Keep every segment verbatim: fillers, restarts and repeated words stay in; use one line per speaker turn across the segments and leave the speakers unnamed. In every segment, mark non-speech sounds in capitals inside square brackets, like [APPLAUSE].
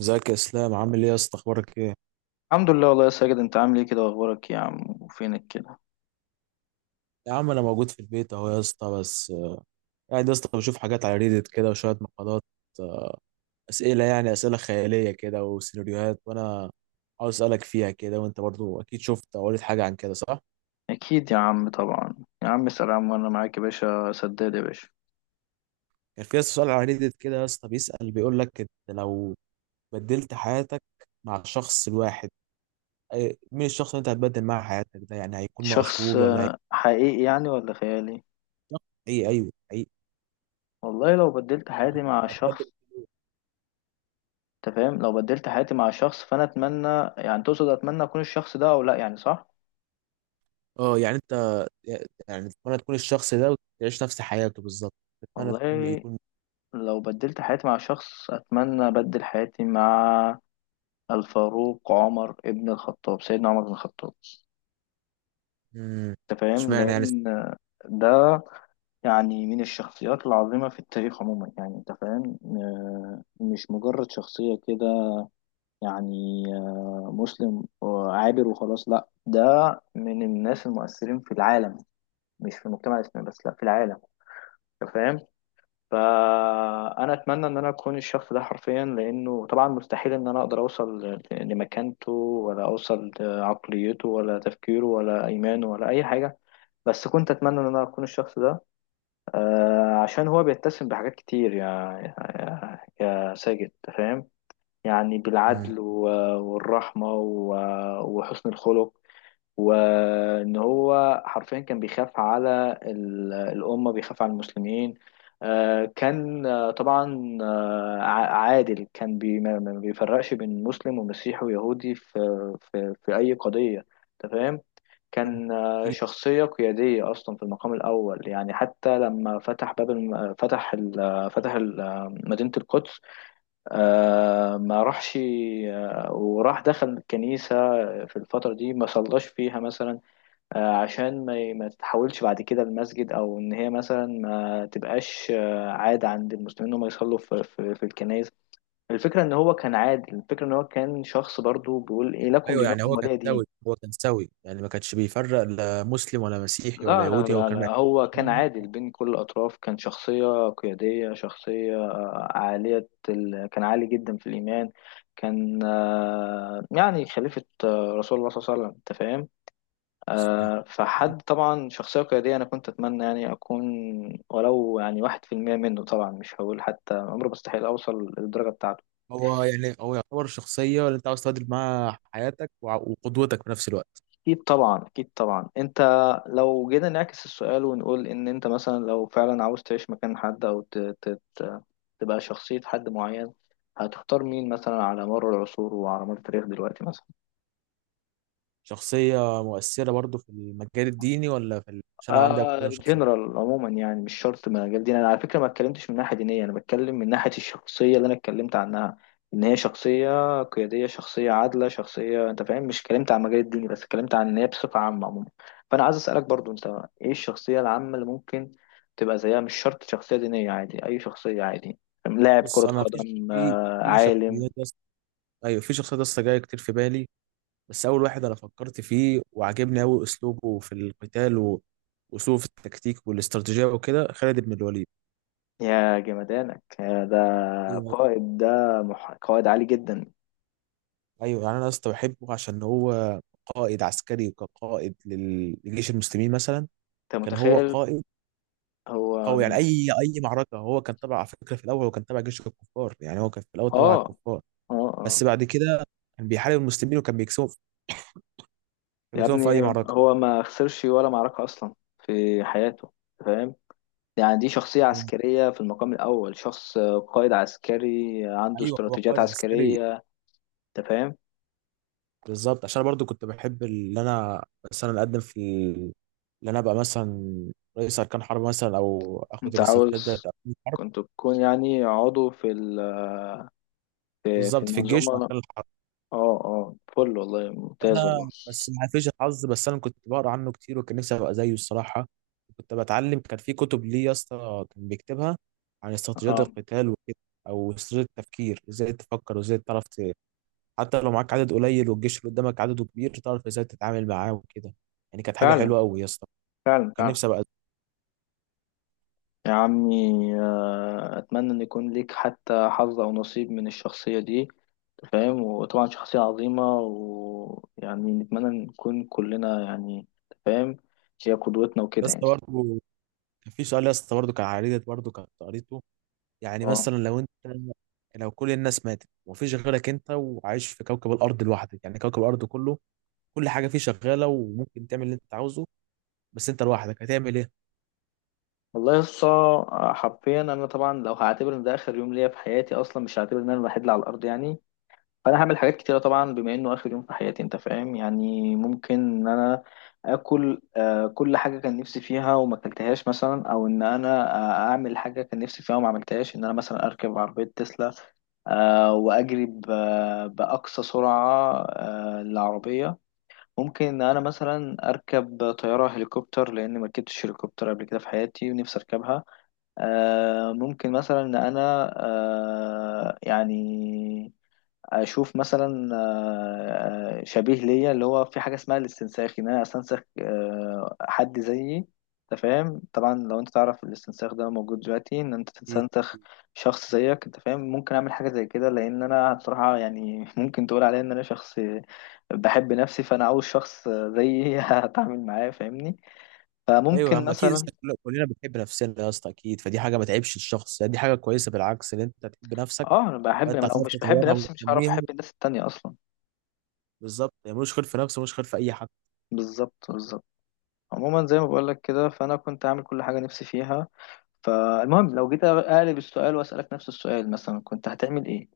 ازيك يا اسلام، عامل ايه يا اسطى؟ اخبارك ايه؟
الحمد لله والله يا ساجد، انت عامل ايه كده واخبارك؟ يا عم وفينك كده؟
يا عم انا موجود في البيت اهو يا اسطى. بس آه، قاعد يا اسطى بشوف حاجات على ريدت كده وشويه مقالات. آه، اسئله يعني اسئله خياليه كده وسيناريوهات، وانا عاوز اسالك فيها كده، وانت برضو اكيد شفت او قريت حاجه عن كده صح؟
اكيد يا عم طبعا. يا عم اسأل، يا عم وانا معاك يا باشا، سداد يا باشا.
كان في يا اسطى سؤال على ريدت كده يا اسطى، بيسال بيقول لك، انت لو بدلت حياتك مع الشخص الواحد، أي- مين الشخص اللي انت هتبدل معاه حياتك ده؟ يعني هيكون
شخص
مشهور ولا هيكون
آه، حقيقي يعني ولا خيالي؟
حقيقي؟ ايوه
والله لو بدلت حياتي مع
حقيقي.
شخص... انت فاهم؟ لو بدلت حياتي مع شخص فانا اتمنى... يعني تقصد اتمنى اكون الشخص ده او لا، يعني صح؟
اه يعني انت، يعني تتمنى تكون الشخص ده وتعيش نفس حياته بالظبط؟ تتمنى تكون
والله
يكون.
لو بدلت حياتي مع شخص، اتمنى ابدل حياتي مع الفاروق عمر ابن الخطاب، سيدنا عمر بن الخطاب.
مم.
انت فاهم؟
اشمعنى يعني؟
لان ده يعني من الشخصيات العظيمة في التاريخ عموما، يعني أنت فاهم؟ آه، مش مجرد شخصية كده. يعني آه، مسلم آه، عابر وخلاص، لا، ده من الناس المؤثرين في العالم، مش في المجتمع الإسلامي بس، لا، في العالم. أنت فاهم؟ فأنا أتمنى إن أنا أكون الشخص ده حرفيا، لأنه طبعا مستحيل إن أنا أقدر أوصل ل- لمكانته، ولا أوصل لعقليته، ولا تفكيره، ولا إيمانه، ولا أي حاجة. بس كنت أتمنى إن أنا أكون الشخص ده. آه، عشان هو بيتسم بحاجات كتير يا يا, يا ساجد. أنت فاهم؟ يعني
مم.
بالعدل و- والرحمة و- وحسن الخلق. وان هو حرفيا كان بيخاف على ال- الامه، بيخاف على المسلمين. آه، كان آه، طبعا آه، ع- عادل. كان بي ما ما بيفرقش بين مسلم ومسيحي ويهودي في في في اي قضيه. أنت فاهم؟ كان آه،
أكيد.
شخصيه قياديه اصلا في المقام الاول، يعني حتى لما فتح باب الم... فتح ال... فتح ال... آه، مدينه القدس. آه ما راحش. آه وراح دخل الكنيسة. في الفترة دي ما صلاش فيها مثلا. آه عشان ما, ي- ما تتحولش بعد كده المسجد، أو إن هي مثلا ما تبقاش آه عادة عند المسلمين إنهم يصلوا في, في, في الكنائس. الفكرة إن هو كان عادي، الفكرة إن هو كان شخص برضو بيقول إيه؟ لكم
ايوه يعني
دينكم
هو كان
ولي دين.
سوي، هو كان سوي، يعني ما كانش بيفرق لا مسلم ولا مسيحي ولا
لا لا
يهودي، هو
لا
كان
لا،
معتبر
هو كان
كلهم
عادل بين كل الأطراف، كان شخصية قيادية، شخصية آه، عالية ال... كان عالي جدا في الإيمان. كان آه، يعني خليفة آه، رسول الله صلى الله عليه وسلم، أنت فاهم؟
مسلم.
آه، فحد طبعا شخصية قيادية، أنا كنت أتمنى يعني أكون ولو يعني واحد في المية منه، طبعا مش هقول حتى، عمري مستحيل أوصل للدرجة بتاعته.
هو يعني هو يعتبر شخصية اللي انت عاوز تعدل معاها حياتك وع- وقدوتك في نفس الوقت؟
اكيد طبعا، اكيد طبعا، انت... لو جينا نعكس السؤال ونقول ان انت مثلا لو فعلا عاوز تعيش مكان حد، او ت... ت... ت... تبقى شخصية حد معين، هتختار مين مثلا على مر العصور وعلى مر التاريخ دلوقتي مثلا؟
شخصية مؤثرة برضو في المجال الديني ولا في ال... عشان انا عندي اكتر
آه
من شخصية.
جنرال عموما، يعني مش شرط من مجال ديني، انا على فكره ما اتكلمتش من ناحيه دينيه، انا بتكلم من ناحيه الشخصيه اللي انا اتكلمت عنها. ان هي شخصيه قياديه، شخصيه عادله، شخصيه، انت فاهم؟ مش اتكلمت عن مجال الديني بس، اتكلمت عن ان هي بصفه عامه عموما. فانا عايز اسالك برضو انت، ايه الشخصيه العامه اللي ممكن تبقى زيها؟ مش شرط شخصيه دينيه، عادي اي شخصيه، عادي، لاعب كره
بص انا في
قدم،
في
آه
في
عالم.
شخصيات، ايوه في شخصيات لسه جايه كتير في بالي، بس اول واحد انا فكرت فيه وعجبني قوي اسلوبه في القتال و- واسلوبه في التكتيك والاستراتيجيه وكده، خالد بن الوليد.
يا جمدانك يا ده!
ايوه.
قائد ده، مح... قائد عالي جدا.
ايوه يعني انا لسه بحبه عشان هو قائد عسكري، وكقائد لل- لجيش المسلمين مثلا،
انت
كان هو
متخيل؟
قائد.
هو...
او يعني اي اي معركه هو كان تبع، على فكره في الاول هو كان تبع جيش الكفار، يعني هو كان في الاول تبع
اه
الكفار،
اه اه.
بس بعد كده كان بيحارب المسلمين وكان بيكسبهم، كان
يا
بيكسبهم في اي
ابني،
معركه.
هو ما خسرش ولا معركة أصلا في حياته، فاهم؟ يعني دي شخصية
مم.
عسكرية في المقام الأول، شخص قائد عسكري عنده
ايوه هو
استراتيجيات
قائد عسكري
عسكرية، أنت فاهم؟
بالظبط، عشان أنا برضو كنت بحب اللي انا مثلا اقدم في ال- اللي انا ابقى مثلا رئيس اركان حرب مثلا، او اخد
أنت
الاستطلاعات بتاعت
عاوز
اركان الحرب،
كنت تكون يعني عضو في ال... في في
بالظبط في الجيش
المنظومة.
واركان الحرب.
اه اه، فل والله، ممتاز والله.
انا بس ما فيش الحظ، بس انا كنت بقرا عنه كتير وكان نفسي ابقى زيه الصراحه. كنت بتعلم، كان في كتب ليه يا اسطى كان بيكتبها عن استراتيجيات
اه،
القتال وكده، او استراتيجيه التفكير، ازاي تفكر وازاي تعرف ت- حتى لو معاك عدد قليل والجيش اللي قدامك عدده كبير تعرف ازاي تتعامل معاه وكده، يعني كانت حاجه
فعلا
حلوه قوي يا اسطى.
فعلا
كان
فعلا.
نفسي ابقى.
يا عمي، آه، أتمنى إن يكون ليك حتى حظ أو نصيب من الشخصية دي، فاهم؟ وطبعا شخصية عظيمة، ويعني نتمنى نكون كلنا يعني، فاهم؟ هي قدوتنا
يا
وكده
اسطى
يعني.
برضه كان في سؤال يا اسطى، برضه كان عريضة برضه كنت قريته، يعني
اه،
مثلا لو انت، لو كل الناس ماتت ومفيش غيرك انت وعايش في كوكب الارض لوحدك، يعني كوكب الارض كله، كل حاجه فيه شغاله وممكن تعمل اللي انت عاوزه، بس انت لوحدك هتعمل ايه؟
والله لسه، حرفيا انا طبعا لو هعتبر ان ده اخر يوم ليا في حياتي اصلا، مش هعتبر ان انا الوحيد اللي على الارض يعني، فانا هعمل حاجات كتيره طبعا بما انه اخر يوم في حياتي، انت فاهم؟ يعني ممكن ان انا اكل آه كل حاجه كان نفسي فيها وما اكلتهاش مثلا، او ان انا آه اعمل حاجه كان نفسي فيها وما عملتهاش. ان انا مثلا اركب عربيه تسلا، آه واجري ب- باقصى سرعه آه للعربيه. ممكن ان انا مثلا اركب طياره هليكوبتر، لان ما ركبتش هليكوبتر قبل كده في حياتي ونفسي اركبها. آه ممكن مثلا ان انا آه يعني اشوف مثلا آه، شبيه ليا، اللي هو في حاجه اسمها الاستنساخ، ان انا استنسخ آه، حد زيي. انت فاهم؟ طبعا لو انت تعرف الاستنساخ ده موجود دلوقتي، ان انت
إيه؟
تستنسخ شخص زيك، انت فاهم؟ ممكن اعمل حاجه زي كده، لان انا بصراحه يعني [LAUGHS] ممكن تقول عليا ان انا شخص بحب نفسي، فانا عاوز شخص زيي [LAUGHS] هتعامل معاه، فاهمني؟
ايوه يا
فممكن
عم اكيد يا
مثلا...
اسطى، كل- كلنا بنحب نفسنا يا اسطى اكيد، فدي حاجه ما تعيبش الشخص، يعني دي حاجه كويسه بالعكس ان انت تحب نفسك،
اه، انا بحب،
فانت
لما لو
هتعرف
مش بحب
تطورها
نفسي مش هعرف
وتنميها،
احب الناس التانية اصلا.
بالظبط، يعني ملوش خير في نفسه ملوش خير في اي حد.
بالظبط بالظبط. عموما زي ما بقولك كده، فانا كنت عامل كل حاجه نفسي فيها. فالمهم لو جيت اقلب السؤال واسالك نفس السؤال مثلا، كنت هتعمل ايه؟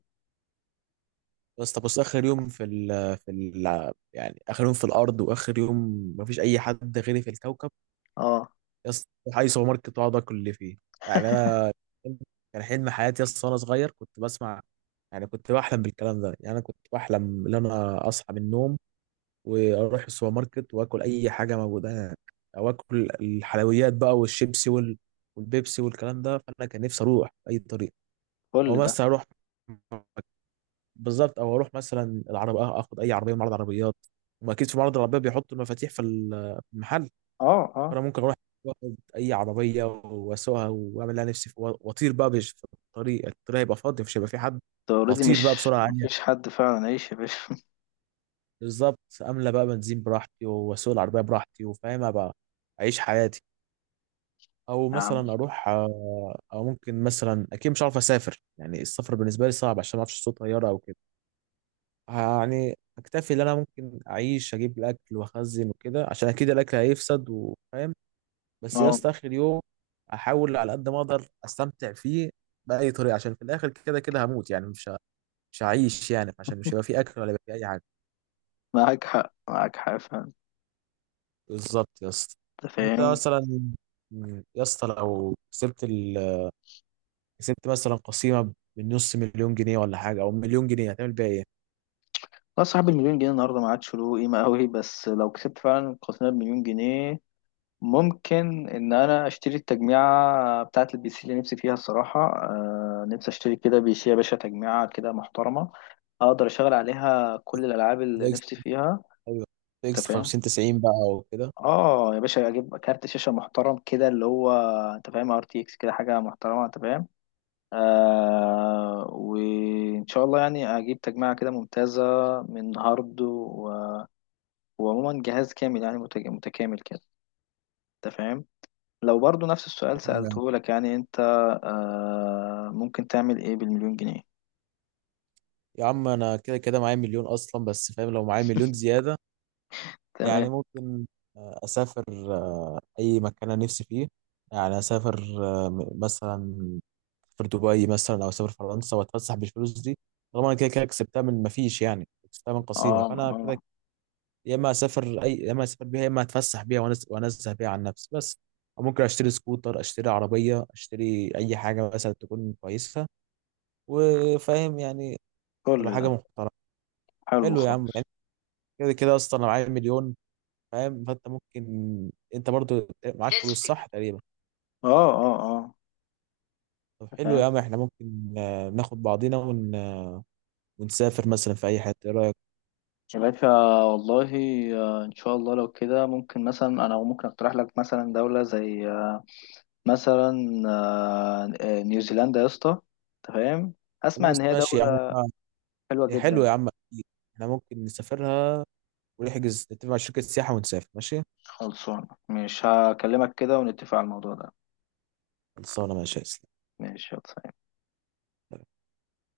بس طب بص، اخر يوم في ال في ال يعني اخر يوم في الارض، واخر يوم مفيش اي حد غيري في الكوكب،
اه،
يا اسطى أروح اي سوبر ماركت واقعد اكل اللي فيه، يعني انا كان حلم حياتي يا اسطى وانا صغير، كنت بسمع، يعني كنت بحلم بالكلام ده، يعني انا كنت بحلم ان انا اصحى من النوم واروح السوبر ماركت واكل اي حاجه موجوده هناك، او اكل الحلويات بقى والشيبسي وال- والبيبسي والكلام ده، فانا كان نفسي اروح باي طريقه، او
كل ده.
مثلا اروح، بالظبط، او اروح مثلا العربية، آه، اخد اي عربيه من معرض عربيات، واكيد في معرض العربيات بيحطوا المفاتيح في ال- في المحل،
اه اه.
فانا ممكن اروح واخد اي عربيه واسوقها واعمل لها نفسي في- واطير بقى بش- في الطريق، الطريق هيبقى فاضي مش هيبقى في حد،
انت اوريدي،
اطير بقى
مش
بسرعه عاليه،
مفيش حد فعلا، عيش يا باشا [LAUGHS]
بالظبط، املى بقى بنزين براحتي واسوق العربيه براحتي وفاهمها بقى، اعيش حياتي. او
يا عم،
مثلا اروح آه، او ممكن مثلا، اكيد مش عارف اسافر، يعني السفر بالنسبه لي صعب عشان ما اعرفش صوت طياره او كده، يعني اكتفي ان انا ممكن اعيش، اجيب الاكل واخزن وكده عشان اكيد الاكل هيفسد وفاهم، بس يا
اه،
اسطى اخر يوم احاول على قد ما اقدر استمتع فيه باي طريقه عشان في الاخر كده كده هموت، يعني مش ه- مش هعيش يعني، عشان مش هيبقى في اكل ولا هيبقى في اي حاجه،
معاك حق، معاك حق فعلا.
بالظبط يا اسطى.
انت
انت
فاهم؟
مثلا، م، يا اسطى لو كسبت ال... كسبت مثلا قسيمه بنص مليون جنيه ولا حاجه، او مليون جنيه، هتعمل بيها ايه؟
لا، صاحب المليون جنيه النهارده ما عادش له قيمه قوي، بس لو كسبت فعلا قسم المليون جنيه، ممكن ان انا اشتري التجميعة بتاعة البي سي اللي نفسي فيها الصراحة. آه، نفسي اشتري كده بي سي يا باشا، تجميعة كده محترمة اقدر اشغل عليها كل الالعاب اللي
ده اكس،
نفسي فيها.
ايوه ده
انت
اكس
فاهم؟
خمسين تسعين بقى وكده.
اه يا باشا، اجيب كارت شاشة محترم كده، اللي هو انت فاهم، ار تي اكس كده، حاجة محترمة، انت فاهم؟ آه، وان شاء الله يعني اجيب تجميعة كده ممتازة، من هارد و... وعموما جهاز كامل، يعني متج- متكامل كده، انت فاهم؟ لو برضو نفس السؤال سألته لك، يعني انت آه ممكن تعمل ايه بالمليون جنيه؟
يا عم انا كده كده معايا مليون اصلا، بس فاهم، لو معايا مليون زياده يعني
تمام.
ممكن آه، اسافر آه، اي مكان انا نفسي فيه، يعني اسافر آه، م- مثلا في دبي مثلا، او اسافر فرنسا واتفسح بالفلوس دي، طالما انا كده كده كسبتها من ما فيش، يعني كسبتها من قسيمه،
اه
فانا كده
اه،
يا اما اسافر اي، يا اما اسافر بيها، يا اما اتفسح بيها وأنز- وانزه بيها عن نفسي بس، أو ممكن اشتري سكوتر، اشتري عربيه، اشتري اي حاجه مثلا تكون كويسه وفاهم يعني، تبقى
كل
حاجه
ده
محترمه.
حلو
حلو يا عم،
خالص.
كده كده اصلا لو معايا مليون فاهم، فانت ممكن، انت برضو معاك
لازم
فلوس
تجيب.
صح تقريبا؟
اه اه اه.
طب حلو يا
تمام
عم، احنا ممكن آه، ناخد بعضينا ون... آه، ونسافر مثلا في اي حته، ايه رايك؟
يا باشا، والله، آه ان شاء الله لو كده، ممكن مثلا انا ممكن اقترح لك مثلا دولة زي آه مثلا آه آه، نيوزيلندا يا اسطى. تمام. اسمع،
خلاص
ان هي
ماشي يا عم،
دولة
احنا،
حلوة
إيه
جدا.
حلو يا عم اكيد، احنا ممكن نسافرها ونحجز نتفق مع شركه سياحه ونسافر ماشي.
خلصانة، مش هكلمك كده ونتفق على الموضوع ده.
خلصانه ماشي يا اسلام.
ماشي يلا.